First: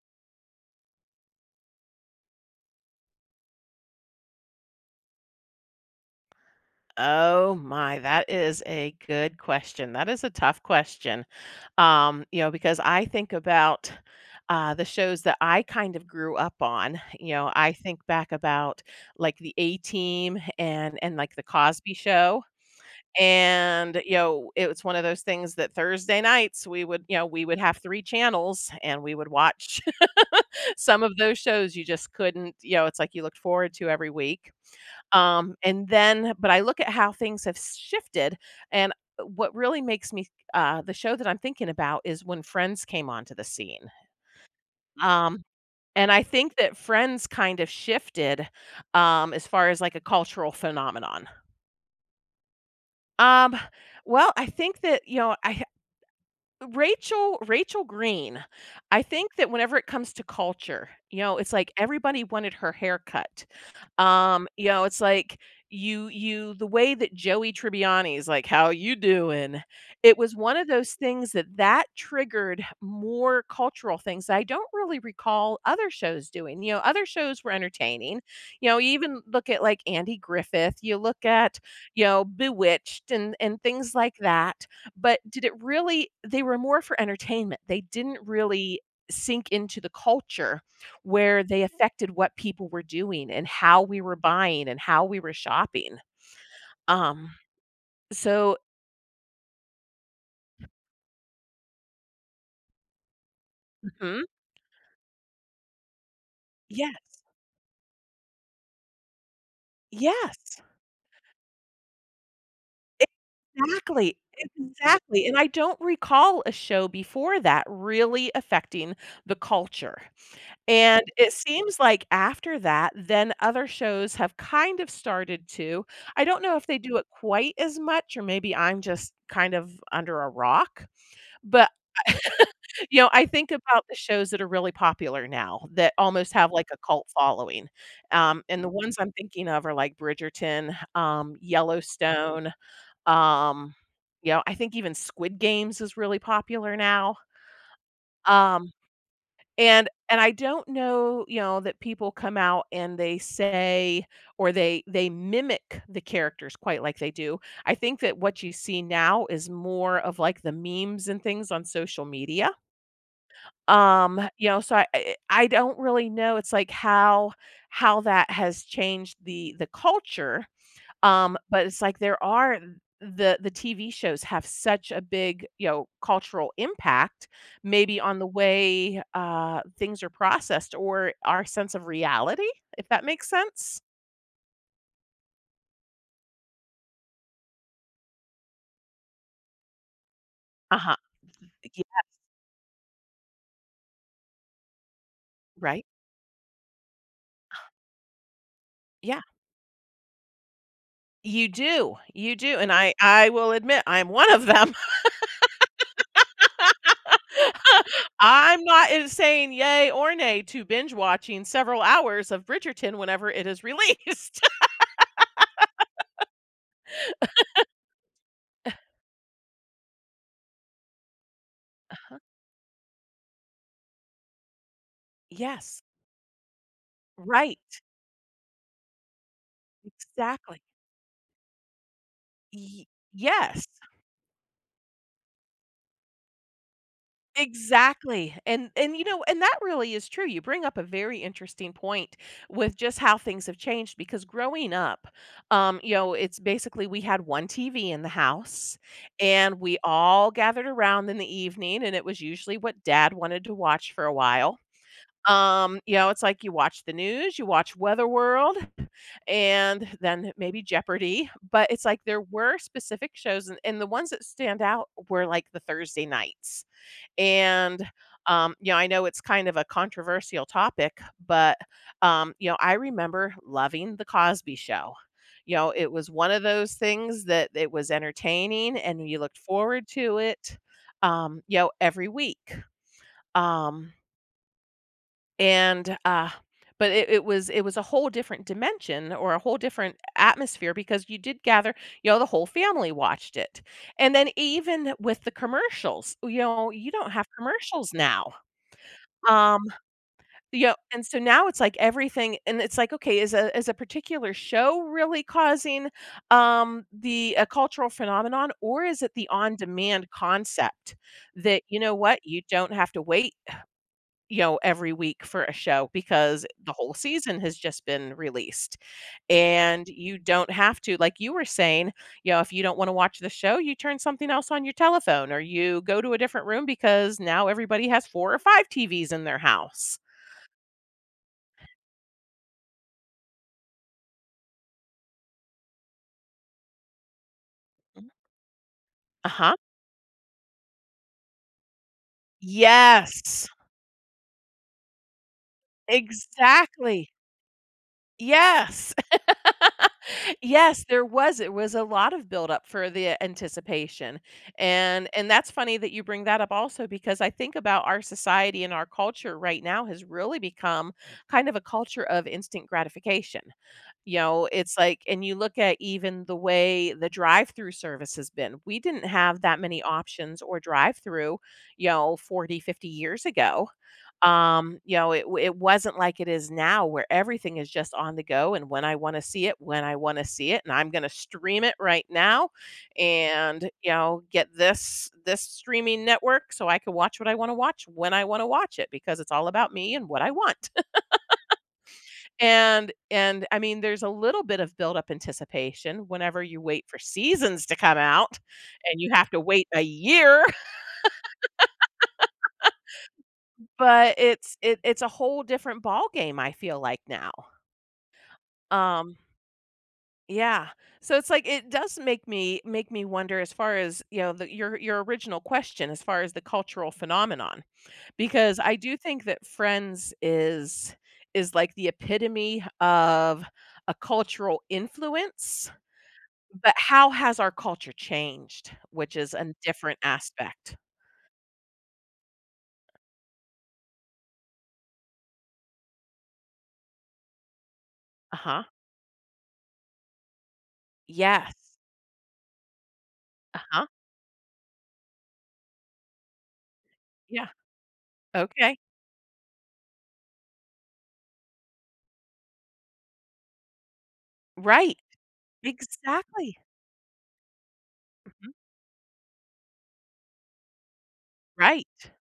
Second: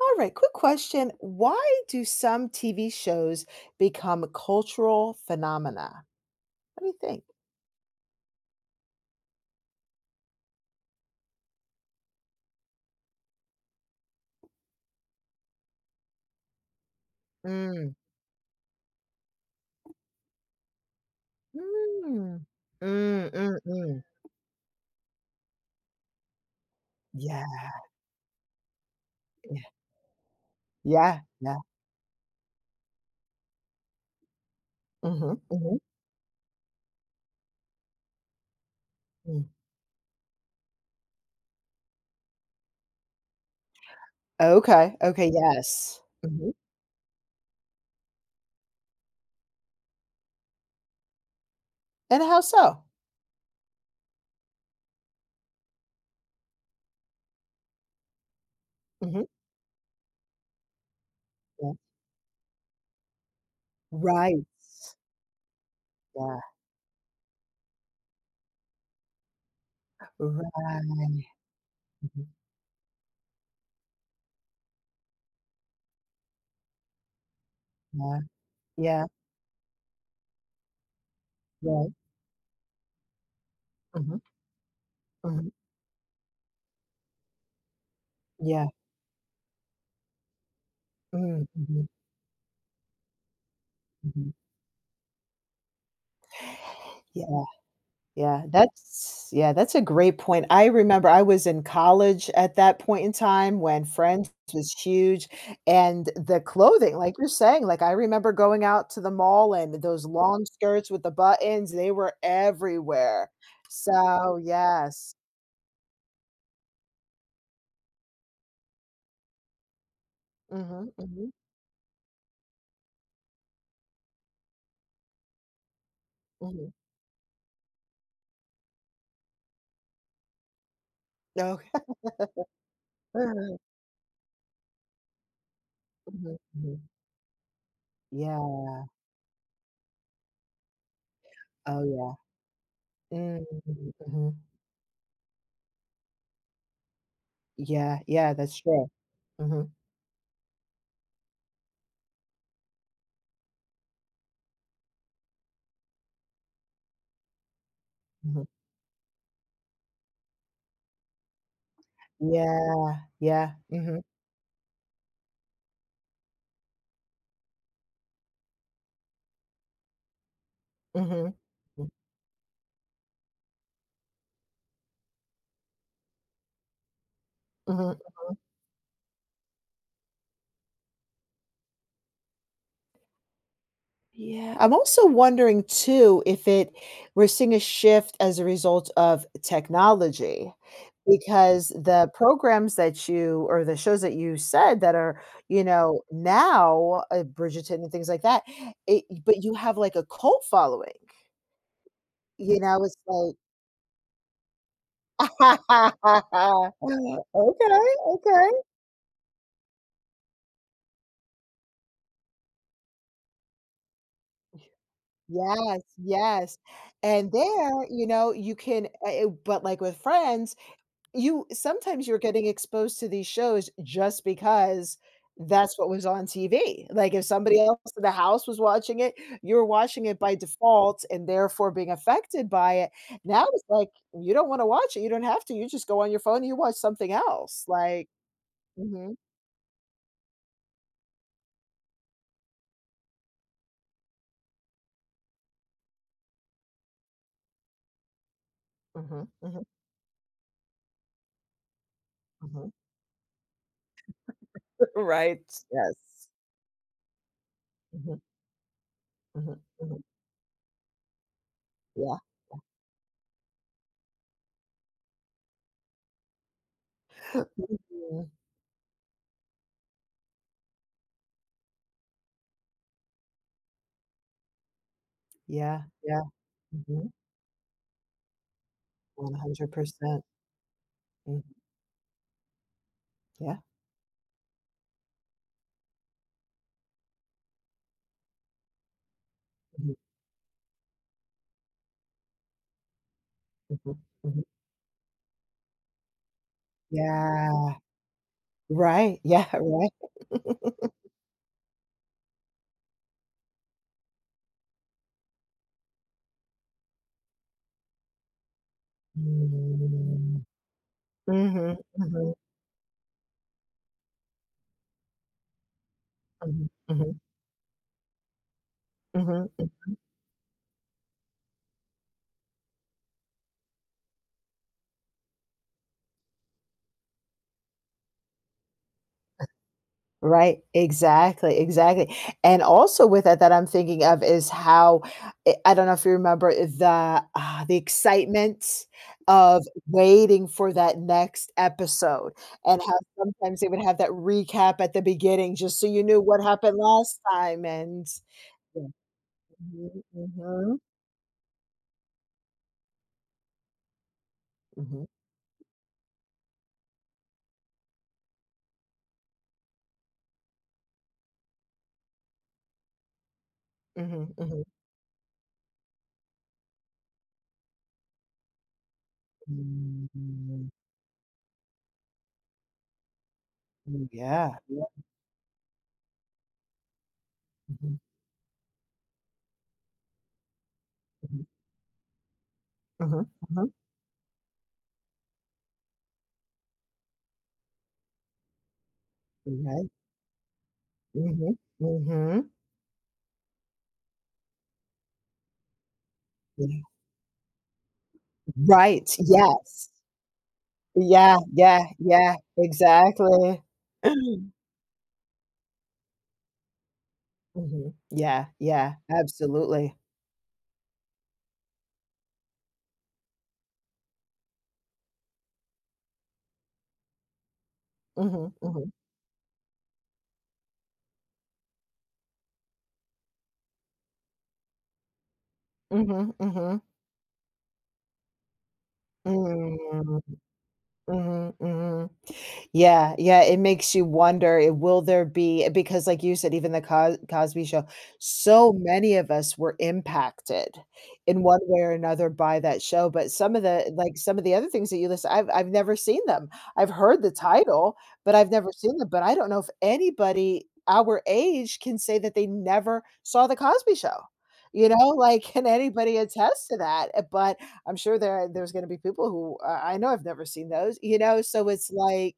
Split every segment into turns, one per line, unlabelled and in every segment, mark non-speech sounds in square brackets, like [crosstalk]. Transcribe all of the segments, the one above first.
All right, quick question. Why do some TV shows become cultural phenomena? What do you think?
Oh my, that is a good question. That is a tough question. You know, because I think about the shows that I kind of grew up on. You know, I
Mm.
think back about like the A Team and like the Cosby Show.
Mm. Mm, mm,
And
mm.
you know, it was one of those things that Thursday nights we would
Yeah,
have three channels and we would
yeah,
watch. [laughs] Some of
yeah,
those
yeah.
shows you just couldn't, it's like you looked forward to every week.
Hmm,
Um,
hmm.
and then but I look at how things have shifted, and
Mm.
what really makes me the show that I'm thinking about is when Friends came onto the scene.
Okay, okay,
Um,
yes.
and I
Hmm.
think that Friends kind of shifted, as far as, like, a cultural phenomenon.
And how so?
Um, well, I think that, you know, I Rachel Rachel Green, I
Hmm.
think that whenever it comes to culture, you know, it's like
Yeah.
everybody wanted her haircut.
Right.
You know, it's like you
Yeah.
you the way that Joey Tribbiani is like, "How you doing?" It was one of those
Right.
things that
Mhm.
triggered more cultural things that I don't really recall other shows doing. You know, other shows were
Yeah.
entertaining. You know, you
Yeah.
even look at like Andy Griffith, you look at,
Right.
Bewitched and things
Hmm,
like that. But did
hmm.
it really they were more for entertainment. They didn't
Yeah.
really sink into the culture where they
Mm-hmm.
affected what people were doing and how we were
Hmm.
buying and how we were shopping. Um,
Yeah,
so
that's a great point. I remember I was in college at that point in time when
Mhm.
Friends was huge, and the clothing,
Yes.
like you're saying, like, I remember going out to the mall and those long
Yes.
skirts with the buttons, they were everywhere.
Exactly.
So, yes.
Exactly. And I don't recall a show before that really affecting the culture.
Mhm,
And
mhm,
it seems like after that, then other shows have kind of started to. I don't know if
mhm.
they do it quite as much, or maybe I'm just kind of under a rock. But,
Okay.
you know, I think
[laughs]
about the shows that are really popular now that
Mhm,
almost
mhm,
have like a
mhm.
cult following.
Yeah,
And the ones I'm thinking of are like Bridgerton,
oh, yeah.
Yellowstone.
Mm,
Um, you
mhm.
know, I think even Squid Games is really popular now.
Yeah, yeah, that's
Um
true. Mhm,
and I don't know, you know, that people come out and they say or they mimic the characters quite like they do. I think that what
mhm.
you see now is more of, like, the memes and things on social media.
Yeah, yeah, mhm,
You know, so I don't really know, it's like how that has changed the culture,
mhm.
but it's like there are the TV shows have such a big, you know, cultural impact
Mhm,
maybe on the
mhm.
way, things are processed or our sense of reality, if that makes sense?
Yeah, I'm also wondering too if it we're seeing a shift as a result of technology,
Uh-huh.
because
Yeah,
the programs that you or the shows that you said that are,
right?
Bridgerton and things like that, it
Yeah.
but you have, like, a cult following,
You
you
do, and
know,
I
it's
I
like
will admit I'm one of them.
[laughs]
[laughs]
Okay, okay.
I'm not in saying yay or nay to binge watching several hours of Bridgerton whenever it is released.
Yes, yes, and there, you know, you can,
[laughs]
but, like, with Friends. You sometimes you're
Uh-huh.
getting exposed to these shows just because that's
Yes.
what was on TV. Like, if somebody
Right.
else in the house was watching it, you're watching it by
Exactly.
default and therefore being affected by
Ye
it. Now it's
yes,
like, you don't wanna watch it, you don't have to, you just go on your phone and you watch something else, like
exactly, and and, you
Mhm,
know, and that really is true, you bring up a very interesting point with just how things have changed because growing up, you know, it's basically we had one TV in the house,
mhm,
and
mhm,
we all gathered around in the evening, and it was usually
mhm.
what dad wanted to watch for a while.
[laughs] Right, yes.
You know, it's like you watch the news, you watch Weather
Mhm,
World, [laughs]
mhm,
and
mhm,
then maybe Jeopardy, but it's like
yeah.
there were specific shows, and the ones that stand out were, like, the Thursday nights, and,
Mhm.
you know, I know it's kind of a controversial topic, but, you know, I remember loving The Cosby Show. You know,
Yeah,
it was
yeah,
one of those
mhm,
things that it was entertaining, and you looked forward to
100%.
it,
Mhm,
you know, every week.
yeah,
Um, and but it was a whole different dimension or a whole
mhm,
different atmosphere because you did gather, the whole family watched it.
mhm,
And then
mhm.
even with the commercials, you know, you don't have
Yeah.
commercials now.
Right. Yeah,
Um,
right.
you know, and so now it's like everything and it's like, okay, is a particular show really causing, the a cultural phenomenon, or is it the on-demand
Mm.
concept that,
Mhm,
you know what,
mhm,
you don't have to wait, every week for a show because
mhm,
the whole
mhm,
season has just been released.
mhm, mm.
And you don't have to, like you were saying, you know, if you don't want to watch the show, you turn something else on your telephone or you go to a different room because now everybody has four or five TVs in their house.
Right. Exactly, exactly. And also with that I'm thinking of is how I don't know if you remember the
uh
excitement
Uh-huh.
of waiting for that next episode and how
Yes.
sometimes they would have that recap at the beginning just so you knew what happened
Exactly.
last time and Yeah.
Yes.
Mhm, mhm,
Yes, there was. It was a lot of buildup for the anticipation.
mhm,
And that's funny that you bring that up also because I think about our society and our culture right now has really become kind of a culture of instant gratification. You
mhm,
know,
mhm.
it's like and you look at even the way the drive-through service has been. We didn't have that many options or
Mm.
drive-through, you know, 40, 50 years ago.
Mm, yeah. Yeah.
You know, it wasn't like it is now where everything is just
Mhm,
on the go and when I wanna see it, when I wanna see it, and I'm gonna
mhm.
stream it right now
Mhm,
and,
mhm.
you know, get this this streaming network so I can watch what I wanna watch when I wanna watch it because it's all about
Right.
me and what I want. [laughs]
Mhm, mhm.
And I mean, there's a little bit of built-up anticipation whenever you
Yeah.
wait for seasons to come out and you
Right,
have to wait a
yes.
year, [laughs]
Yeah, yeah, yeah, exactly.
but it's
[clears throat]
it it's a whole different ball game. I feel like now.
Mhm. Yeah, yeah,
Um
absolutely.
Yeah. So it's like it does make me wonder as far as, you know, the, your original question as far as the cultural phenomenon
Mhm,
because I
mhm.
do think that Friends is like the epitome of a cultural influence,
Mhm,
but
mhm.
how has our culture changed, which is a different
Mm.
aspect.
Mhm, mhm. Yeah, yeah, it makes you wonder, it will there be because like you said, even the Cosby Show,
Uh-huh.
so many of us were impacted in one
Yes.
way or another by that show, but some of
Uh-huh.
the like, some of the other things that you list I've never seen them. I've heard the
Yeah.
title, but I've never
Okay.
seen them, but I don't know if anybody our age can say that they never saw the Cosby Show. You
Right.
know, like, can anybody
Exactly.
attest to that? But I'm sure
Mhm.
there's gonna be people who, I know I've never seen those, you know, so it's
Right.
like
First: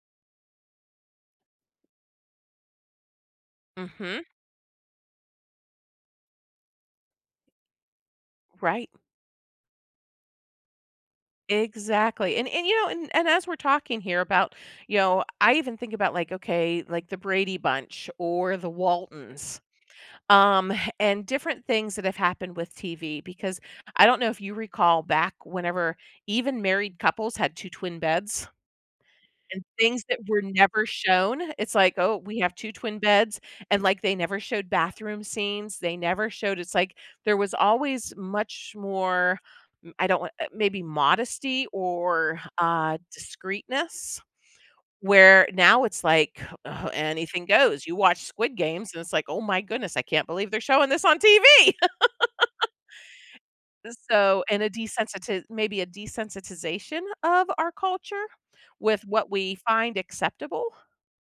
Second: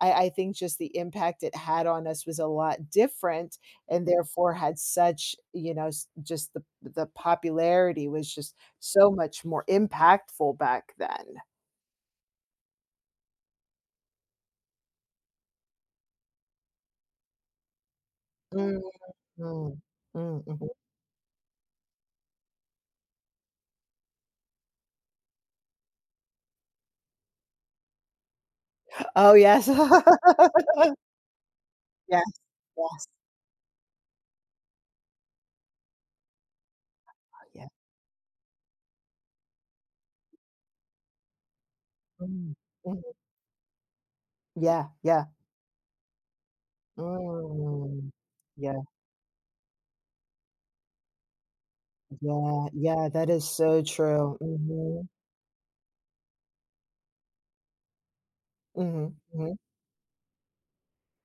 I think just the impact it had on us was a lot different and
Mhm.
therefore had such, you know, s just the popularity was just
Right.
so much more impactful back then.
Exactly. And you know, and as we're talking here about, you know, I even think about like, okay, like the Brady Bunch or the
Mm,
Waltons,
mm, mm, mhm.
um, and different things that have happened with TV because I don't know if you recall back whenever even married couples had two twin beds
Oh,
and
yes.
things that were
[laughs]
never shown. It's like, "Oh,
Yes,
we have two twin
yes,
beds," and, like, they never showed bathroom scenes, they never showed it's like there was
yeah.
always much more m I don't want maybe modesty or,
Mm, mhm.
discreetness,
Yeah, yeah.
where now it's like, anything goes. You
Mm.
watch Squid
Yeah,
Games, and it's like, "Oh my goodness, I can't believe they're showing this on TV." [laughs]
yeah, yeah, that is so true.
So and a
Mhm,
desensitiz maybe a desensitization of our culture with
mhm,
what we
mhm.
find acceptable.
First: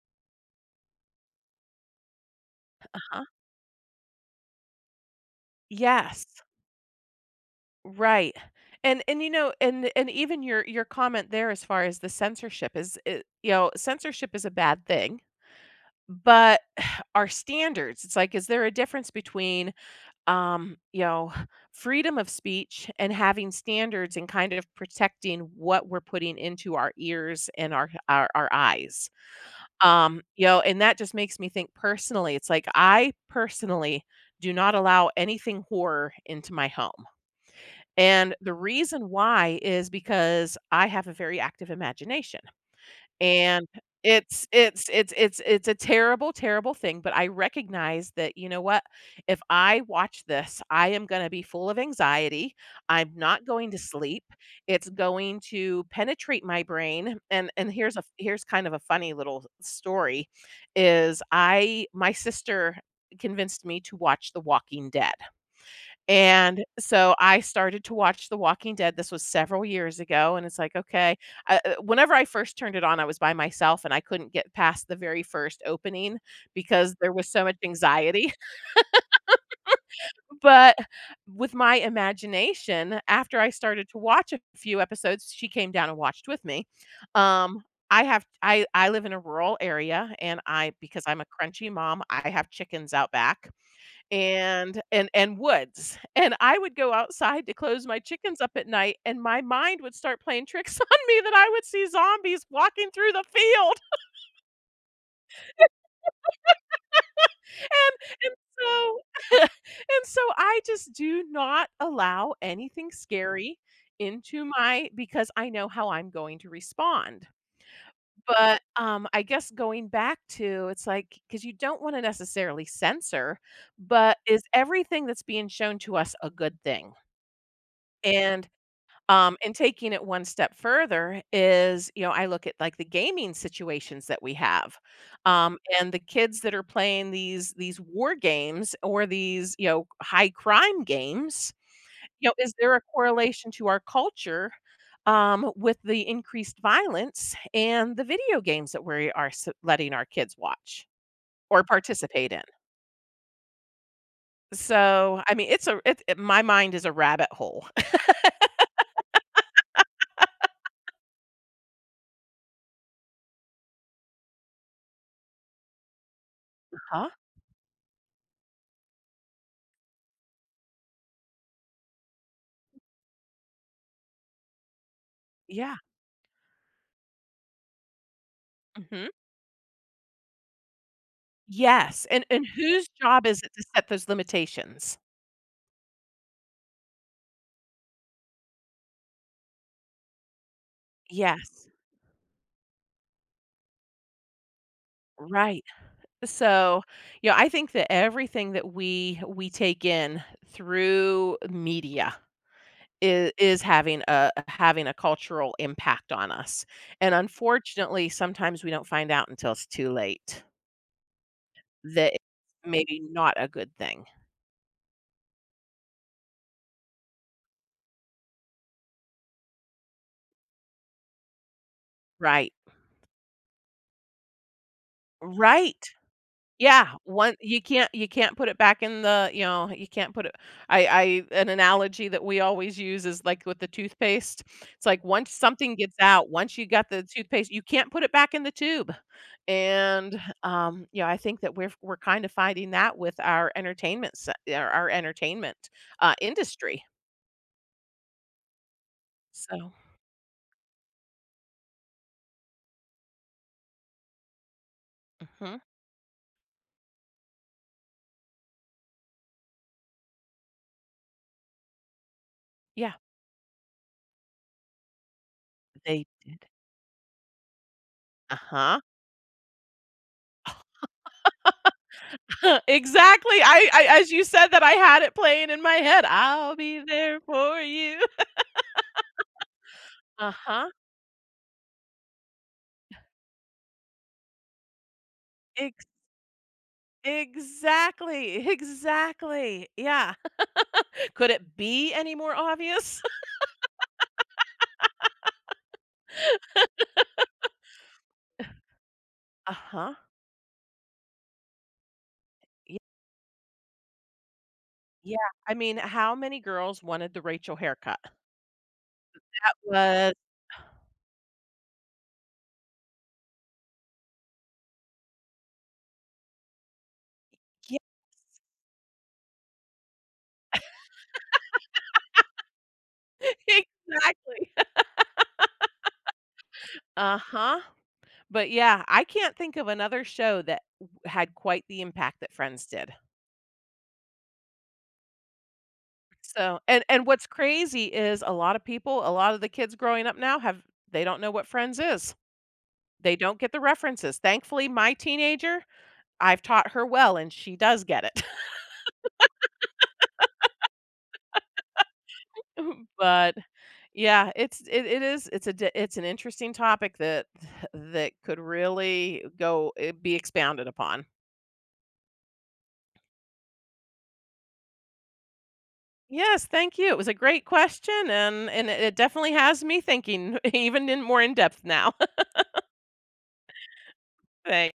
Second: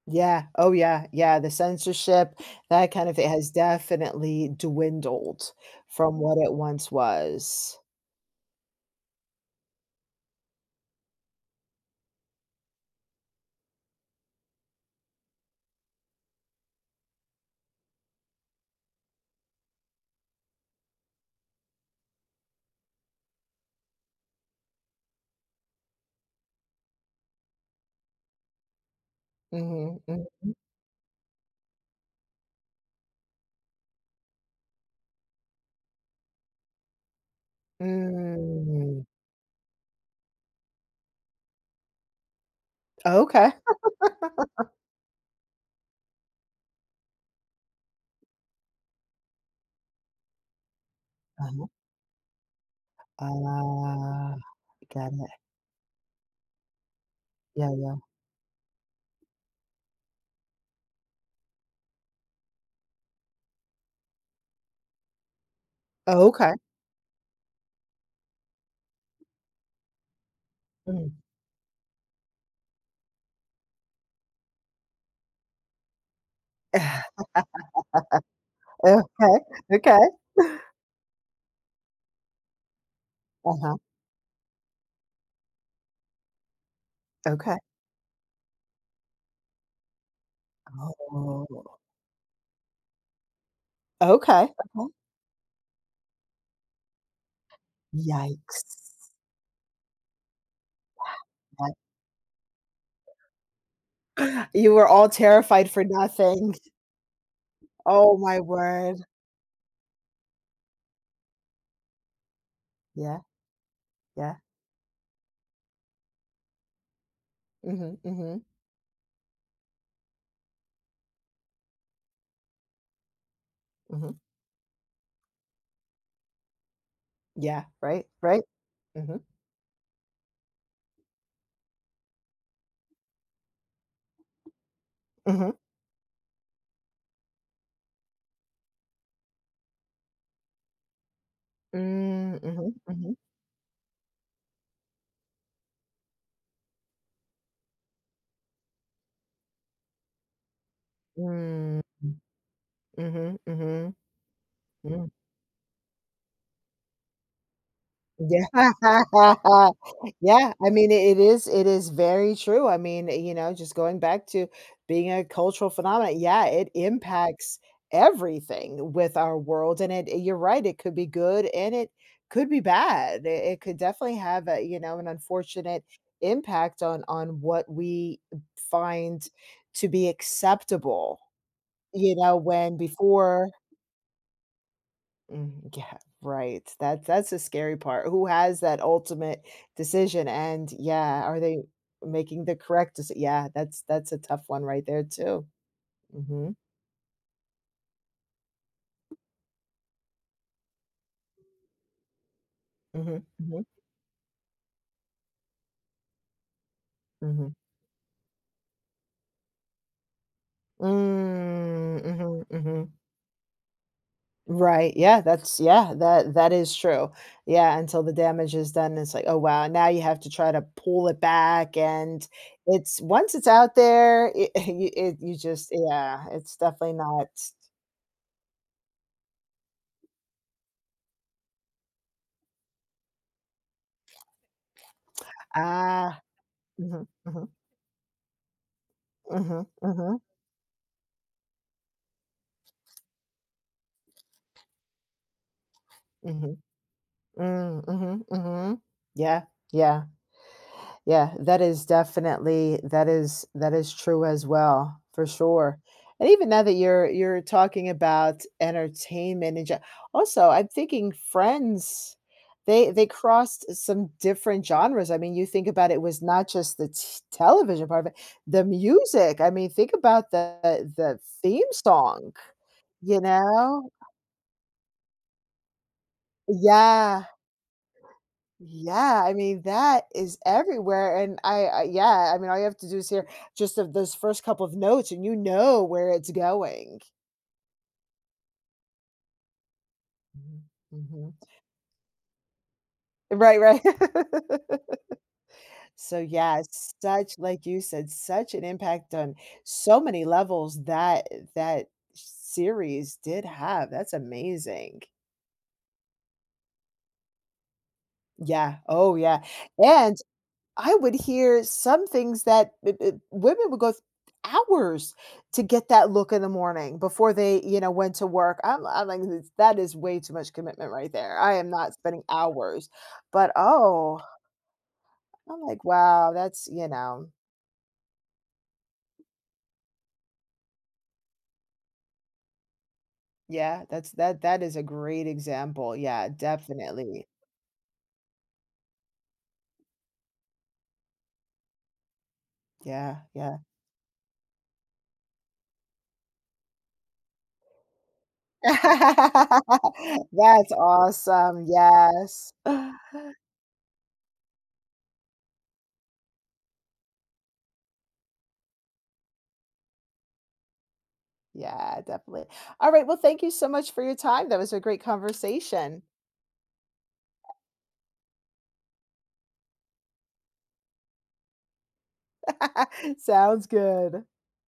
Yeah. Oh, yeah. Yeah, the censorship, that kind of
Uh-huh.
thing, has definitely dwindled from
Yes,
what it once was.
right. And you know, and even your comment there as far as the censorship is it, you know, censorship is a bad thing, but [sighs] our standards, it's like is there a difference between you know, freedom of speech and having standards and kind of protecting what we're putting into our ears and our eyes.
Mhm, mhm.
You know, and that just makes me think personally, it's like I personally do not allow anything horror into my home. And the
Mm.
reason why is because I have a very active imagination,
Okay.
and it's a terrible, terrible thing, but I recognize that, you know what? If I watch this, I am gonna be
Uh-huh.
full of anxiety, I'm not going to sleep,
Ah,
it's
got it.
going to penetrate my brain, and and
Yeah, yeah.
here's a here's kind of a funny little story, is I my sister convinced me to watch The Walking Dead.
Oh, okay.
And so I started to watch The Walking Dead. This was several years ago, and it's like,
Mm.
okay. Whenever I first turned it on, I was by myself and I couldn't get past the very first opening because there was
[sighs]
so much anxiety. [laughs]
Okay, okay.
But with my imagination, after I
Uh-huh.
started to watch a few episodes, she came down and watched with me.
Okay.
Um, I have I live in a rural area and I because I'm a
Oh.
crunchy mom, I have chickens out back
Okay,
and
okay.
and woods, and I would go outside to close my chickens up
Yikes.
at night, and my mind would start playing tricks [laughs] on me that I would
Yikes.
see zombies walking through the field,
[laughs] You were all terrified for nothing.
[laughs] and
Oh
and
my word.
so [laughs] and so I just do not allow anything
Yeah,
scary
yeah.
into my because I know how I'm going to respond.
Mhm, mhm.
But, I guess going back to it's like because you don't wanna necessarily censor,
Mhm.
but is everything that's being shown to us a good thing?
Yeah, right, right.
And
Mhm,
And taking it one step further is, you know, I look at like the gaming situations that we have,
mhm.
and the kids that are playing these war games or these, you know, high crime games. You know,
Mm,
is there
mhm,
a
mhm.
correlation to our culture, with the increased violence and the video games that we are letting our kids watch or
Mm,
participate in?
mhm, mhm, mhm.
So, I mean, it's a it, it- my mind is a rabbit hole. [laughs]
Yeah. [laughs] Yeah, I mean, it is very true. I mean, you know, just going back to being a cultural phenomenon, yeah, it
Huh?
impacts everything with our world, and it you're right, it could be good and it could be bad. It could definitely have a, you know, an
Yeah.
unfortunate impact on what we
Mhm.
find to be acceptable,
Yes,
you know,
and
when
whose job is
before
it to set those limitations?
Mm, yeah, right. That's the scary part. Who has that ultimate decision? And yeah, are they
Yes,
making the correct deci Yeah, that's a tough one right there too.
right.
Mhm.
So, you know, I think that everything that we take in through media
Mhm.
is
Mhm.
having a cultural impact on us, and
Mhm.
unfortunately, sometimes we don't find out until it's too late
Mm,
that it's
mhm, mhm.
maybe not a good thing.
Right. Yeah, that that is true. Yeah, until the damage is done, it's like, "Oh wow, now you have to try to pull it back." And
Right.
it's once it's out there, it [laughs] you just
Right.
yeah, it's definitely
Yeah,
not
one you can't put it back in the, you know, you can't put it, I an analogy that we always use is like with the toothpaste. It's like once something gets
Ah,
out, once you got the
mhm, mhm.
toothpaste, you can't put it back in the tube.
Mhm,
And,
mhm,
yeah, I think that we're kind of fighting that with our entertainment,
mhm,
industry.
mm, mhm, mhm. Yeah,
So
yeah, yeah, that is definitely that is true as well, for
mhm,
sure. And even now that you're talking about entertainment and ge also, I'm thinking Friends,
yeah,
they crossed some different genres, I mean, you think about it
they
was
did.
not just the t television part of it, the
Uh-huh.
music, I mean, think about the theme song,
[laughs]
you
Exactly, I
know?
I as you said that, I had it playing in my head, "I'll be there
Yeah.
for you."
Yeah, I mean, that is
Uh-huh.
everywhere, and I yeah, I mean, all you have to do is hear just of those first couple of notes, and you know
Ex
where it's going.
exactly, [laughs] exactly, yeah.
Mhm,
[laughs] Could
mhm.
it be any more obvious? [laughs]
Right, right. [laughs] So, yeah, such like you said, such an impact on
Uh-huh.
so many levels that
Y
series did have. That's amazing.
yeah, I mean, how many girls wanted the Rachel haircut?
Yeah, oh, yeah,
That was
and I would hear some things that b b women would go th hours to get that look in the morning before they,
yeah,
you know, went to work. I'm like, "Th that is way too much commitment right there. I am not spending hours."
[laughs]
But, oh,
exactly. [laughs]
I'm like, "Wow, that's" you know,
Uh-huh. But, yeah, I can't think of another show that w had quite the impact that Friends did.
yeah, that's that is a great example. Yeah,
So and
definitely.
what's crazy is a lot of people, a lot of the kids growing up now have they don't know what Friends is. They
Yeah,
don't get
yeah.
the references. Thankfully, my teenager, I've taught her well, and she does get it. [laughs]
[laughs] That's awesome. Yes. [sighs]
But yeah, it's it, it is it's a di- it's an interesting topic that [sighs] that could really be expounded upon.
Yeah, definitely. Alright, well, thank you so much for your time. That was a great conversation.
Yes, thank you. It was a great question, and it definitely has me thinking [laughs] even in more in depth now. [laughs]
[laughs] Sounds good.
Thanks.